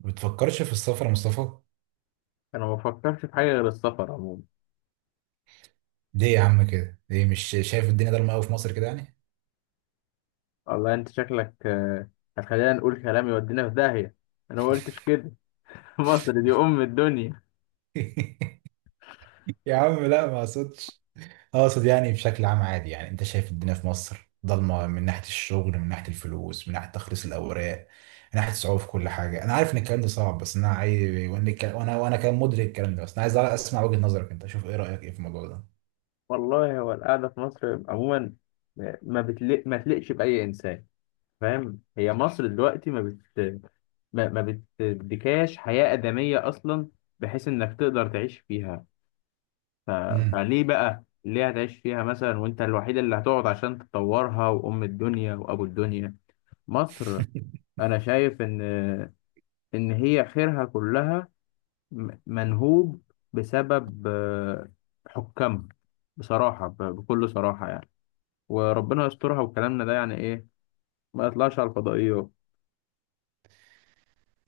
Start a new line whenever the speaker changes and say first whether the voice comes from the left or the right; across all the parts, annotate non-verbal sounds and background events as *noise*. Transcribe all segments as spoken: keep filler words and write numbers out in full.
right: ما بتفكرش في السفر يا مصطفى؟
left: انا ما فكرتش في حاجه غير السفر عموما.
right: ليه يا عم كده؟ ليه مش شايف الدنيا ضلمه قوي في مصر كده يعني؟
left: والله انت شكلك آه، هتخلينا نقول كلام يودينا في داهيه. انا ما قلتش كده. *laughs* مصر دي ام الدنيا.
right: *laughs* يا عم لا ما اقصدش، اقصد يعني بشكل عام عادي. يعني انت شايف الدنيا في مصر ضلمه من ناحيه الشغل، من ناحيه الفلوس، من ناحيه تخليص الاوراق، من ناحيه الصعوبه في كل حاجه. انا عارف ان الكلام ده صعب، بس انا عايز، وانا الكلام- وانا وأنا كان مدرك الكلام ده، بس انا عايز اسمع وجهه نظرك انت. شوف ايه رايك ايه في الموضوع ده.
left: والله هو القعده في مصر عموما، ما بتلق ما تلقش باي انسان فاهم. هي مصر دلوقتي ما بت ما, ما بتديكاش حياه ادميه اصلا بحيث انك تقدر تعيش فيها. ف...
right: امم
left: فليه بقى، ليه هتعيش فيها مثلا وانت الوحيد اللي هتقعد عشان تطورها، وام الدنيا وابو الدنيا مصر.
right: *laughs*
left: انا شايف ان إن هي خيرها كلها م- منهوب بسبب آه، حكامها. بصراحة، ب- بكل صراحة يعني، وربنا يسترها. وكلامنا ده يعني إيه ما يطلعش على الفضائيات،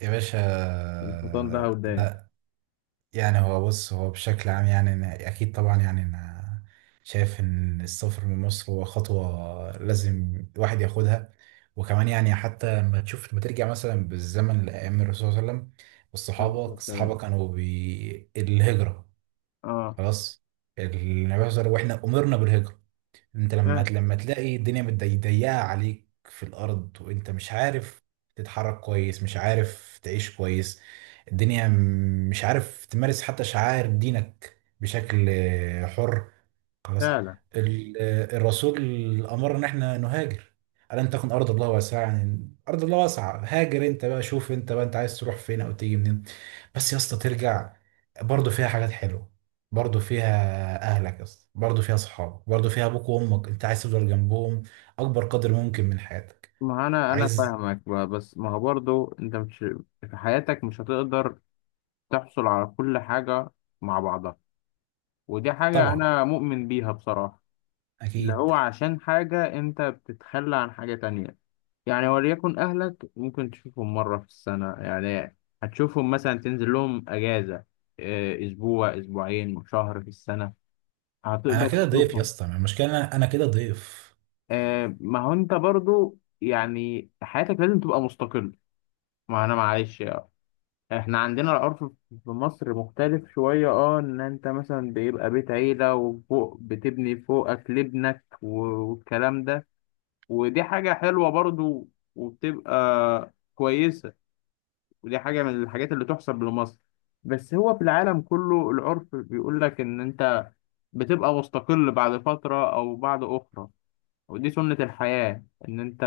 right: يا باشا،
left: والحيطان لها وداع.
right: لا يعني هو بص، هو بشكل عام يعني أنا أكيد طبعا، يعني أنا شايف إن السفر من مصر هو خطوة لازم الواحد ياخدها. وكمان يعني حتى لما تشوف، لما ترجع مثلا بالزمن لأيام الرسول صلى الله عليه وسلم، والصحابة
left: السلام.
right: الصحابة كانوا بالهجرة.
left: آه.
right: خلاص، النبي صلى الله عليه وسلم وإحنا أمرنا بالهجرة. انت لما
left: فعلا.
right: لما تلاقي الدنيا متضي- ضيقه عليك في الارض، وانت مش عارف تتحرك كويس، مش عارف تعيش كويس الدنيا، م- مش عارف تمارس حتى شعائر دينك بشكل آه، حر. خلاص،
left: فعلا.
right: ال- الرسول امرنا ان احنا نهاجر. الم تكن ارض الله واسعه؟ يعني ارض الله واسعه، هاجر انت بقى. شوف انت بقى انت عايز تروح فين او تيجي منين. بس يا اسطى، ترجع برضه فيها حاجات حلوه، برضه فيها اهلك يا اسطى، برضه فيها صحابك، برضه فيها ابوك وامك، انت عايز تفضل جنبهم اكبر قدر ممكن من حياتك.
left: ما أنا أنا
right: عايز
left: فاهمك بقى، بس ما هو برضه أنت مش في حياتك مش هتقدر تحصل على كل حاجة مع بعضها. ودي حاجة
right: طبعا،
left: أنا مؤمن بيها بصراحة. اللي
right: اكيد.
left: هو عشان حاجة أنت بتتخلى عن حاجة تانية، يعني وليكن أهلك ممكن تشوفهم مرة في السنة يعني. هتشوفهم مثلا، تنزل لهم أجازة، آه، أسبوع، أسبوعين، شهر في السنة
right: انا
left: هتقدر
right: كده ضيف يا
left: تشوفهم.
right: اسطى، المشكله انا، أنا كده ضيف
left: آه، ما هو أنت برضو يعني حياتك لازم تبقى مستقل. ما أنا معلش يعني. إحنا عندنا العرف في مصر مختلف شوية، أه، إن أنت مثلا بيبقى بيت عيلة وفوق بتبني فوقك لابنك والكلام ده. ودي حاجة حلوة برضو وبتبقى كويسة، ودي حاجة من الحاجات اللي تحسب لمصر. بس هو في العالم كله العرف بيقول لك إن أنت بتبقى مستقل بعد فترة أو بعد أخرى. ودي سنة الحياة، إن أنت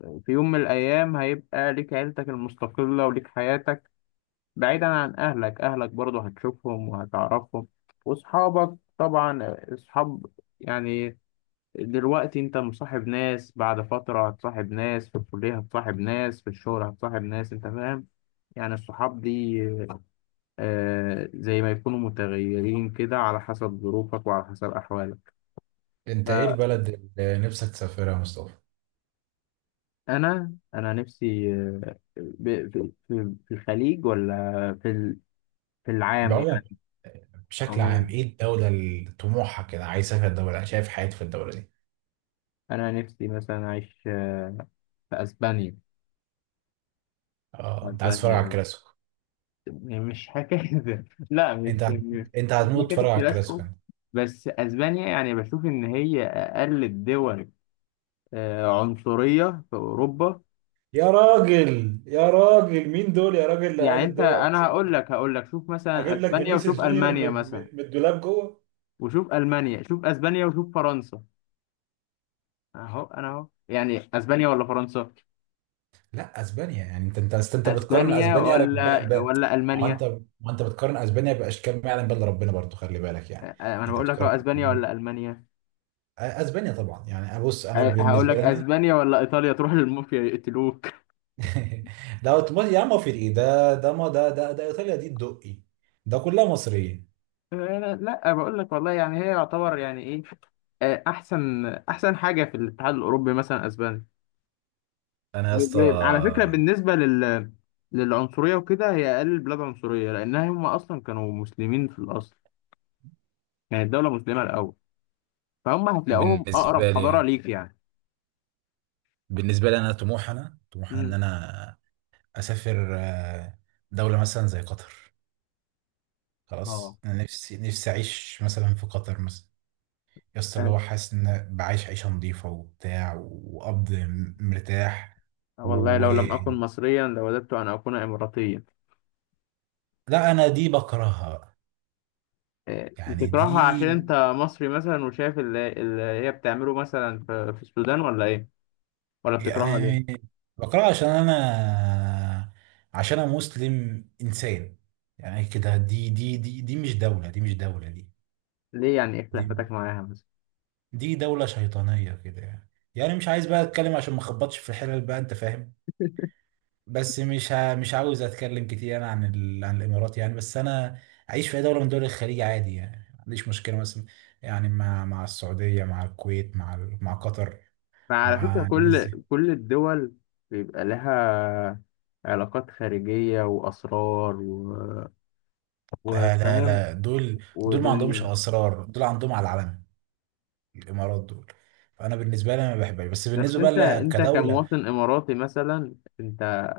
left: في يوم من الأيام هيبقى ليك عيلتك المستقلة وليك حياتك بعيدا عن أهلك، أهلك برضو هتشوفهم وهتعرفهم. وأصحابك طبعا، أصحاب يعني دلوقتي انت مصاحب ناس، بعد فترة هتصاحب ناس في الكلية، هتصاحب ناس في الشغل، هتصاحب ناس، انت فاهم يعني. الصحاب دي آه زي ما يكونوا متغيرين كده على حسب ظروفك وعلى حسب أحوالك.
right: انت ايه البلد اللي نفسك تسافرها يا مصطفى؟
left: فأنا أنا نفسي، آه، ب- في في- في الخليج ولا في ال- في العام
right: بعموم،
left: يعني.
right: بشكل عام،
left: عموما
right: ايه الدولة اللي طموحها كده، عايز اسافر الدولة شايف حياتي في الدولة دي.
left: أنا نفسي مثلا أعيش آه، في أسبانيا.
right: اه، انت عايز تتفرج على
left: أسبانيا
right: الكلاسيكو؟
left: يعني، مش حكاية ده. لا، مش
right: انت هت-
left: مش
right: انت
left: مش
right: هتموت
left: حكاية
right: تتفرج على الكلاسيكو
left: الكلاسيكو.
right: انت.
left: بس أسبانيا يعني بشوف إن هي أقل الدول آه، عنصرية في أوروبا.
right: يا راجل يا راجل، مين دول يا راجل اللي
left: يعني
right: قال
left: أنت،
right: الدوري
left: أنا هقول
right: العنصرية؟
left: لك هقول لك شوف مثلا
right: اجيب لك
left: أسبانيا
right: فينيسيوس
left: وشوف
right: جونيور
left: ألمانيا
right: من
left: مثلا.
right: من- من الدولاب جوه.
left: وشوف ألمانيا، شوف أسبانيا وشوف فرنسا. أهو أنا أهو يعني أسبانيا ولا فرنسا،
right: لا اسبانيا يعني، انت انت أصل انت بتقارن
left: أسبانيا
right: اسبانيا ب...
left: ولا
right: ب...
left: ولا
right: ما هو انت،
left: ألمانيا.
right: ما انت بتقارن اسبانيا باشكال ما يعلم بها ربنا، برضو خلي بالك يعني.
left: آه، أنا
right: انت
left: بقول لك أهو
right: بتقارن
left: أسبانيا ولا ألمانيا.
right: اسبانيا طبعا، يعني بص انا
left: آه، هقول
right: بالنسبه
left: لك
right: لنا.
left: أسبانيا ولا إيطاليا، تروح للمافيا يقتلوك.
right: *laughs* ده اوتوماتيك يا عم، وفي ايه ده، ده ما ده ده ده ايطاليا دي الدقي، ده كلها مصريه.
left: آه، لا بقول لك والله يعني هي يعتبر يعني ايه، آه، احسن احسن حاجه في الاتحاد الاوروبي مثلا اسبانيا.
right: انا يا اسطى
left: وب- على فكره بالنسبه لل للعنصريه وكده، هي اقل البلاد عنصريه لانها هم اصلا كانوا مسلمين في الاصل. يعني الدوله مسلمه الاول، فهم هتلاقوهم اقرب
right: بالنسبه
left: حضاره
right: لي،
left: ليك يعني.
right: بالنسبه لي انا طموحي، انا طموحي ان
left: مم.
right: انا اسافر آه، دوله مثلا زي قطر.
left: اه.
right: خلاص انا نفسي نفسي اعيش مثلا في قطر مثلا يا اسطى. اللي
left: آه،
right: هو حاسس ان بعيش عيشه نظيفه وبتاع، وقبض م- مرتاح.
left: والله
right: و
left: لو لم اكن مصريا لوددت ان اكون اماراتيا.
right: لا انا دي بكرهها بقى.
left: آه،
right: يعني
left: بتكرهها
right: دي
left: عشان انت مصري مثلا وشايف اللي, اللي هي بتعمله مثلا في في السودان، ولا ايه، ولا بتكرهها؟
right: يعني بقرأ، عشان أنا عشان أنا مسلم، إنسان يعني كده. دي دي دي دي مش دولة، دي مش دولة دي
left: ليه، يعني ايه
right: دي،
left: خلافتك معاها مثلا؟
right: دي دولة شيطانية كده يعني. يعني مش عايز بقى أتكلم عشان ما أخبطش في الحلل بقى، أنت فاهم. بس مش ه... مش عاوز أتكلم كتير أنا عن ال... عن الإمارات يعني. بس أنا أعيش في أي دولة من دول الخليج عادي يعني، ما عنديش مشكلة مثلا. يعني مع مع السعودية، مع الكويت، مع ال... مع قطر،
left: فعلى فكرة،
right: مع الناس.
left: كل كل الدول بيبقى لها علاقات خارجية وأسرار و-
right: لا لا
left: وفاهم
right: لا، دول دول ما عندهمش
left: ودنيا.
right: اسرار، دول عندهم على العلن. الامارات دول، فانا بالنسبه لي أنا ما بحبهاش، بس
left: بس
right: بالنسبه بقى
left: انت
right: ل-
left: انت
right: كدوله.
left: كمواطن إماراتي مثلا، انت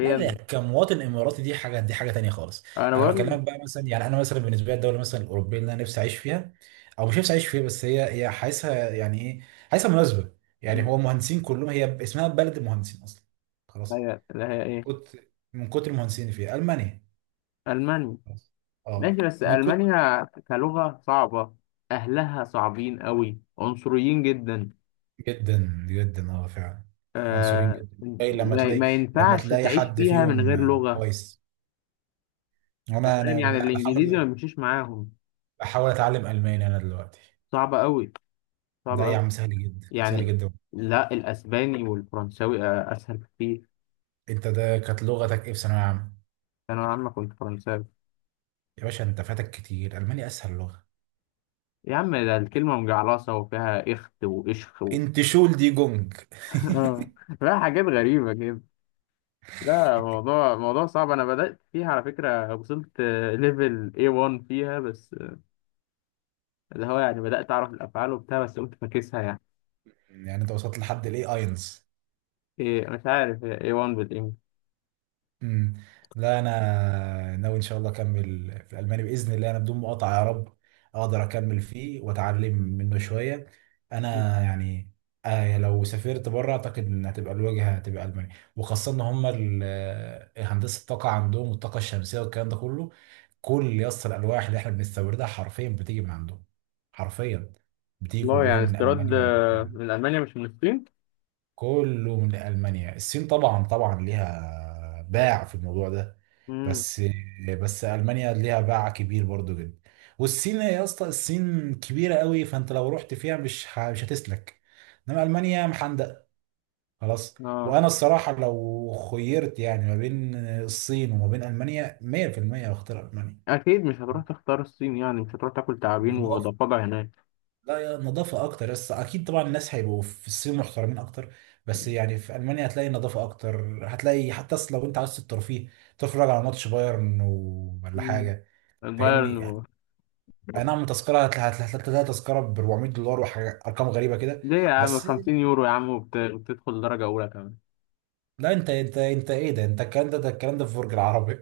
right: لا لا، كمواطن اماراتي دي حاجه، دي حاجه تانية خالص.
left: انا
right: انا
left: بقول لك.
right: بكلمك بقى مثلا يعني، انا مثلا بالنسبه لي الدوله مثلا الاوروبيه اللي انا نفسي اعيش فيها، او مش نفسي اعيش فيها، بس هي هي حاسسها يعني ايه، حاسسها مناسبه. يعني هو مهندسين كلهم، هي ب- اسمها بلد المهندسين اصلا. خلاص،
left: هي، لا هي ايه،
right: كنت من كتر المهندسين اللي فيها، المانيا.
left: ألمانيا.
right: خلاص. اه،
left: ماشي، بس
right: من كتر،
left: ألمانيا كلغة صعبة، أهلها صعبين قوي، عنصريين جدا.
right: جدا جدا اه فعلا، عنصرين
left: آه.
right: جدا. اي لما
left: ما
right: تلاقي،
left: ما
right: لما
left: ينفعش
right: تلاقي
left: تعيش
right: حد
left: فيها من
right: فيهم
left: غير
right: آه،
left: لغة.
right: كويس.
left: أنت
right: وانا
left: فاهم
right: انا
left: يعني، الانجليزي ما
right: بحاول،
left: بيمشيش معاهم.
right: بحاول اتعلم الماني انا دلوقتي.
left: صعب قوي، صعب
right: ده يا
left: قوي
right: عم سهل جدا، سهل
left: يعني.
right: جدا.
left: لا، الاسباني والفرنساوي آه، اسهل كتير.
right: انت ده كانت لغتك ايه في ثانويه عامه؟
left: انا يا عم كنت فرنساوي.
right: يا باشا انت فاتك كتير، الماني اسهل لغه.
left: يا عم ده الكلمه مجعلصه وفيها اخت واشخ و...
right: انت شول دي جونج.
left: *laughs* آه، فيها حاجات غريبه كده. لا، موضوع موضوع صعب، انا بدات فيها على فكره، وصلت ليفل إيه وان فيها بس، آه، اللي هو يعني بدات اعرف الافعال وبتاع، بس قمت فاكسها يعني.
right: *laughs* يعني انت وصلت لحد الاي اينز.
left: إيه، مش عارف، هي إيه وان بالانجلش.
right: امم لا انا ناوي ان شاء الله اكمل في الالماني باذن الله، انا بدون مقاطعه يا رب اقدر اكمل فيه واتعلم منه شويه. انا يعني آه، لو سافرت بره اعتقد ان هتبقى الواجهه هتبقى المانيا، وخاصه ان هم ال- آه، هندسه الطاقه عندهم والطاقه الشمسيه والكلام ده كله. كل يص الالواح اللي احنا بنستوردها حرفيا بتيجي من عندهم، حرفيا بتيجي
left: والله
right: كلها
left: يعني
right: من
left: استيراد
right: المانيا
left: آه،
right: وبتاع.
left: من المانيا مش من الصين.
right: كله من ألمانيا. الصين طبعا طبعا ليها باع في الموضوع ده،
left: امم.
right: بس بس ألمانيا ليها باع كبير برضو جدا. والصين يا اسطى، الصين كبيرة قوي فأنت لو رحت فيها مش ه- مش هتسلك. إنما ألمانيا محندق. خلاص.
left: اه،
right: وأنا الصراحة لو خيرت يعني ما بين الصين وما بين ألمانيا مية في المية هختار ألمانيا.
left: اكيد مش هتروح تختار الصين، يعني مش هتروح تاكل تعابين
right: نظافة،
left: وضفادع هناك.
right: لا يا، نظافة أكتر. بس أكيد طبعا الناس هيبقوا في الصين محترمين أكتر، بس يعني في ألمانيا هتلاقي نظافة أكتر، هتلاقي حتى أصل لو أنت عايز الترفيه تتفرج على ماتش بايرن و- ولا
left: مم.
right: حاجة،
left: البايرن
right: فاهمني.
left: و...
right: أي نعم، تذكرة هتل- هتل- هتلاقي تذكرة ب اربعمية دولار وحاجة، أرقام غريبة كده.
left: ليه يا عم،
right: بس
left: 50 يورو يا عم، وبت... وبتدخل درجة أولى كمان.
right: لا أنت أنت أنت إيه ده؟ أنت الكلام ده، ده الكلام ده في برج العرب.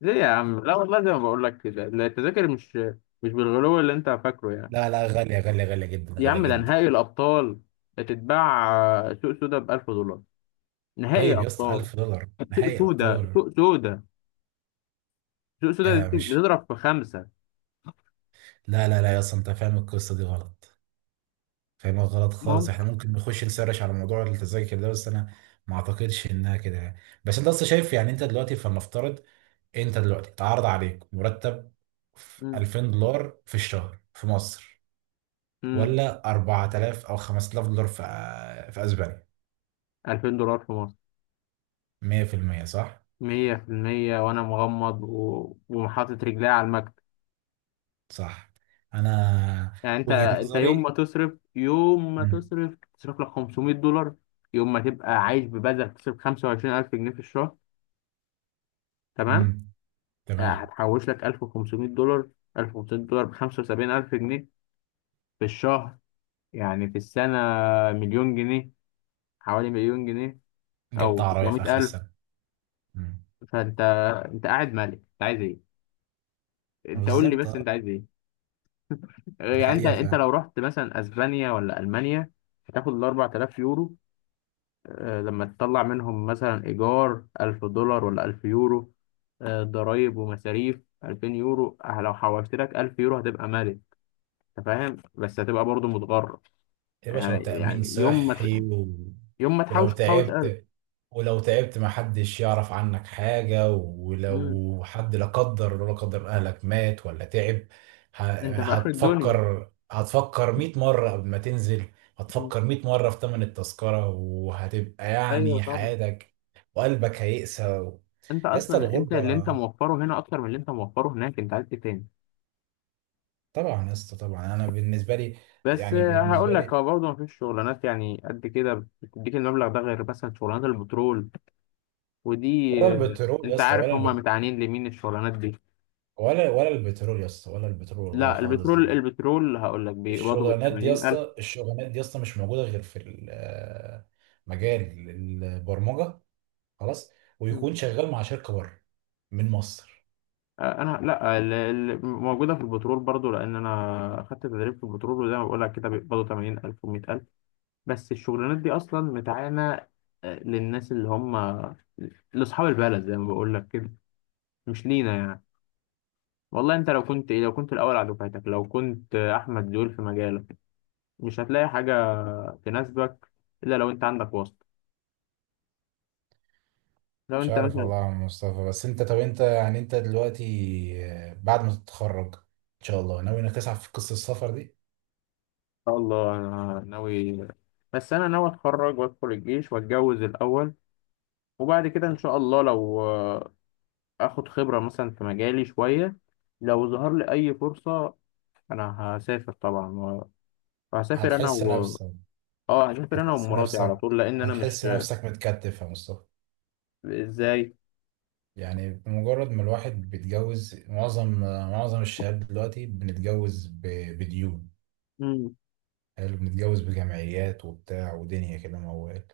left: ليه يا عم، لا والله زي ما بقول لك كده، لا، التذاكر مش مش بالغلو اللي أنت فاكره يعني.
right: لا لا، غالية، غالية غالية جدا،
left: يا
right: غالية
left: عم ده
right: جدا.
left: نهائي الأبطال، هتتباع آه، سوق سودا ب ألف دولار، نهائي
right: طيب يا اسطى
left: أبطال.
right: الف دولار
left: سوق
right: نهائي
left: سودا،
right: أبطال؟
left: سوق سودا، سوق سودا
right: آه
left: دي
right: مش،
left: بتضرب في خمسة.
right: لا لا لا يا اسطى، أنت فاهم القصة دي غلط، فاهمها غلط خالص.
left: ممكن.
right: احنا ممكن نخش نسرش على موضوع التذاكر ده، بس انا ما اعتقدش انها كده يعني. بس انت اصلا شايف يعني، انت دلوقتي فلنفترض انت دلوقتي اتعرض عليك مرتب في الفين دولار في الشهر في مصر،
left: امم.
right: ولا اربعة تلاف او خمسة الاف دولار في في اسبانيا.
left: ألفين دولار في مصر،
right: مية في المية صح.
left: مية في المية، وأنا مغمض و... وحاطط رجلي على المكتب.
right: صح، انا
left: يعني أنت
right: وجهة
left: أنت يوم ما
right: نظري.
left: تصرف، يوم ما تصرف تصرف لك خمسمئة دولار، يوم ما تبقى عايش ببذل تصرف خمسة وعشرين ألف جنيه في الشهر. تمام.
right: امم
left: آه،
right: تمام.
left: هتحوش لك ألف وخمسميه دولار، ألف وخمسمئة دولار ب خمسة وسبعين ألف جنيه في الشهر، يعني في السنة مليون جنيه، حوالي مليون جنيه
right: جبت
left: أو
right: عربية في اخر
left: تسعميه ألف.
right: السنة. امم
left: فأنت، أنت قاعد مالك، أنت عايز إيه؟ أنت قول لي
right: بالظبط
left: بس،
right: اه.
left: أنت عايز إيه؟
right: دي
left: يعني انت انت
right: حقيقة.
left: لو رحت مثلا اسبانيا ولا المانيا، هتاخد ال أربعة آلاف يورو، آه، لما تطلع منهم مثلا ايجار ألف دولار ولا 1000 يورو، آه، ضرايب ومصاريف 2000 يورو، آه، لو حوشت لك 1000 يورو هتبقى مالك، انت فاهم، بس هتبقى برضو متغرب.
right: يا باشا،
left: يعني
right: وتأمين
left: يعني يوم ما ت-
right: صحي و...
left: يوم ما
right: ولو
left: تحوش تحوش ألف.
right: تعبت، ولو تعبت ما حدش يعرف عنك حاجة.
left: مم.
right: ولو حد لا قدر لا قدر أهلك مات ولا تعب، ه...
left: انت في اخر الدنيا.
right: هتفكر، هتفكر مية مرة قبل ما تنزل،
left: مم.
right: هتفكر مية مرة في تمن التذكرة، وهتبقى
left: ايوه
right: يعني
left: طبعا.
right: حياتك وقلبك هيقسى و...
left: انت
right: يا اسطى،
left: اصلا، انت اللي انت
right: الغربة
left: موفره هنا اكتر من اللي انت موفره هناك، انت عايز ايه تاني؟
right: طبعا يا اسطى. طبعا أنا بالنسبة لي،
left: بس
right: يعني
left: هقول
right: بالنسبة
left: لك،
right: لي،
left: هو برضه مفيش شغلانات يعني قد كده بتديك المبلغ ده غير مثلا شغلانات البترول، ودي
right: ولا
left: آه،
right: البترول يا
left: انت
right: اسطى،
left: عارف
right: ولا
left: هم متعانين لمين الشغلانات دي.
right: ولا، ولا البترول يا اسطى، ولا البترول والله
left: لا،
right: خالص
left: البترول،
right: دلوقتي.
left: البترول هقول لك بيقبضوا بال
right: الشغلانات دي يا
left: ثمانين ألف.
right: اسطى، الشغلانات دي يا اسطى مش موجوده غير في ال- مجال البرمجه. خلاص، ويكون شغال مع شركه بره من مصر.
left: آه، انا، لا، ال- ال- موجوده في البترول برضو لان انا خدت تدريب في البترول، وزي ما بقول لك كده بيقبضوا تمانين ألف و100000 ألف. بس الشغلانات دي اصلا متعانه آه، للناس اللي هم لاصحاب البلد، زي ما بقول لك كده، مش لينا يعني. والله انت لو كنت ايه، لو كنت الاول على دفعتك، لو كنت احمد زويل في مجالك، مش هتلاقي حاجه تناسبك الا لو انت عندك واسطه، لو
right: مش
left: انت
right: عارف
left: مثلا، ان
right: والله يا عم مصطفى، بس انت طب انت يعني، انت دلوقتي آه، بعد ما تتخرج ان شاء الله، ناوي انك تسعى في قصه السفر دي؟
left: شاء الله انا ناوي. بس انا ناوي اتخرج وادخل الجيش واتجوز الاول، وبعد كده ان شاء الله لو آه، اخد خبره مثلا في مجالي شويه، لو ظهر لي اي فرصه انا هسافر طبعا و- وهسافر انا
right: هتحس
left: و
right: نفسك،
left: اه هسافر انا
right: هتحس
left: ومراتي على طول
right: نفسك،
left: لان انا مش.
right: هتحس نفسك متكتف يا مصطفى.
left: ازاي؟
right: يعني بمجرد ما الواحد بيتجوز، معظم معظم الشباب دلوقتي بنتجوز ب- بديون.
left: مم.
right: حلو، بنتجوز بجمعيات وبتاع ودنيا كده موال.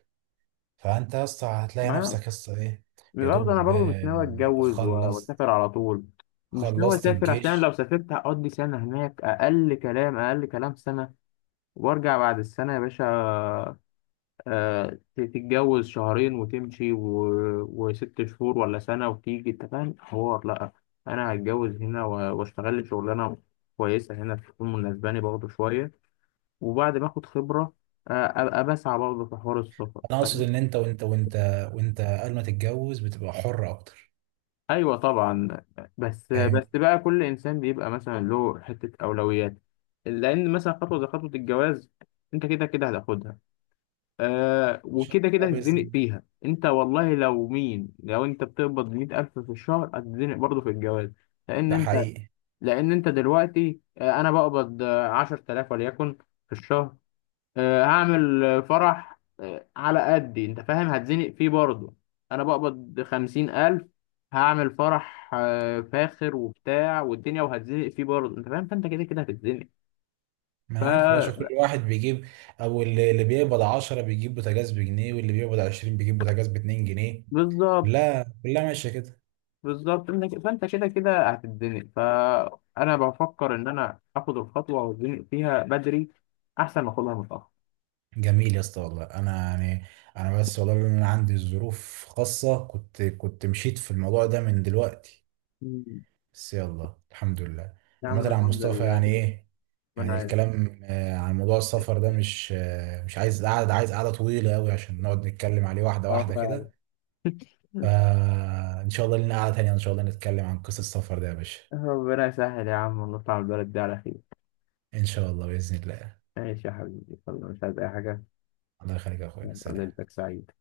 right: فانت يا اسطى هتلاقي
left: ما
right: نفسك يا اسطى ايه. يا
left: برضه انا
right: دوب
left: برضه مش ناوي
right: آه،
left: اتجوز و-
right: خلصت،
left: واسافر على طول، مش ناوي
right: خلصت
left: اسافر عشان لو
right: الجيش.
left: سافرت هقضي سنه هناك، اقل كلام، اقل كلام سنه، وارجع بعد السنه يا باشا. آه، ت- تتجوز شهرين وتمشي و... وست شهور ولا سنه وتيجي، انت فاهم حوار؟ لا، انا هتجوز هنا و- واشتغل لي شغلانه كويسه هنا تكون مناسباني برضه شويه، وبعد ما اخد خبره آه، ابقى بسعى برضه في حوار السفر.
right: انا اقصد ان انت وانت وانت وانت قبل ما تتجوز بتبقى حر اكتر،
left: ايوه طبعا. بس بس
right: فاهم.
left: بقى كل انسان بيبقى مثلا له حته اولويات، لان مثلا خطوه زي خطوه الجواز انت كده كده هتاخدها. آه،
right: ان شاء
left: وكده كده
right: الله باذن
left: هتتزنق
right: الله.
left: فيها، انت والله لو مين، لو انت بتقبض ميه ألف في الشهر هتتزنق برضه في الجواز. لان
right: ده
left: انت
right: حقيقي.
left: لان انت دلوقتي، آه، انا بقبض آه، عشرة آلاف وليكن في الشهر، آه، هعمل آه، فرح آه، على قدي، انت فاهم، هتزنق فيه برضه. انا بقبض خمسين الف، هعمل فرح آه، فاخر وبتاع والدنيا، وهتزنق فيه برضه انت فاهم، فانت كده كده هتتزنق.
right: ما
left: ف
right: أنا عارف يا باشا، كل واحد بيجيب، او اللي اللي بيقبض عشرة بيجيب بوتاجاز بجنيه، واللي بيقبض عشرين بيجيب بوتاجاز ب اتنين جنيه.
left: بالظبط،
right: لا كلها ماشيه كده.
left: بالظبط انت ك- فانت كده كده هتتزنق، فانا بفكر ان انا اخد الخطوه واتزنق فيها بدري احسن ما اخدها متاخر.
right: جميل يا اسطى، والله انا يعني، انا بس والله لأن انا عندي ظروف خاصه كنت، كنت مشيت في الموضوع ده من دلوقتي.
left: مم.
right: بس يلا الحمد لله.
left: يا عم
right: عامه عن
left: الحمد
right: مصطفى
left: لله.
right: يعني ايه، يعني
left: ربنا يعينك.
right: الكلام آه، عن موضوع السفر ده مش آه، مش عايز قعد، عايز قعده طويله قوي عشان نقعد نتكلم عليه واحده
left: اه
right: واحده
left: فعلا.
right: كده. فان شاء الله لنا قعده تانيه ان شاء الله نتكلم عن قصه السفر ده يا باشا.
left: ربنا يسهل يا عم ونطلع البلد دي على خير.
right: ان شاء الله باذن الله.
left: ماشي يا حبيبي، يلا، مش عايز أي حاجة.
right: الله يخليك يا اخويا،
left: أبقى
right: سلام.
left: ليلتك سعيد.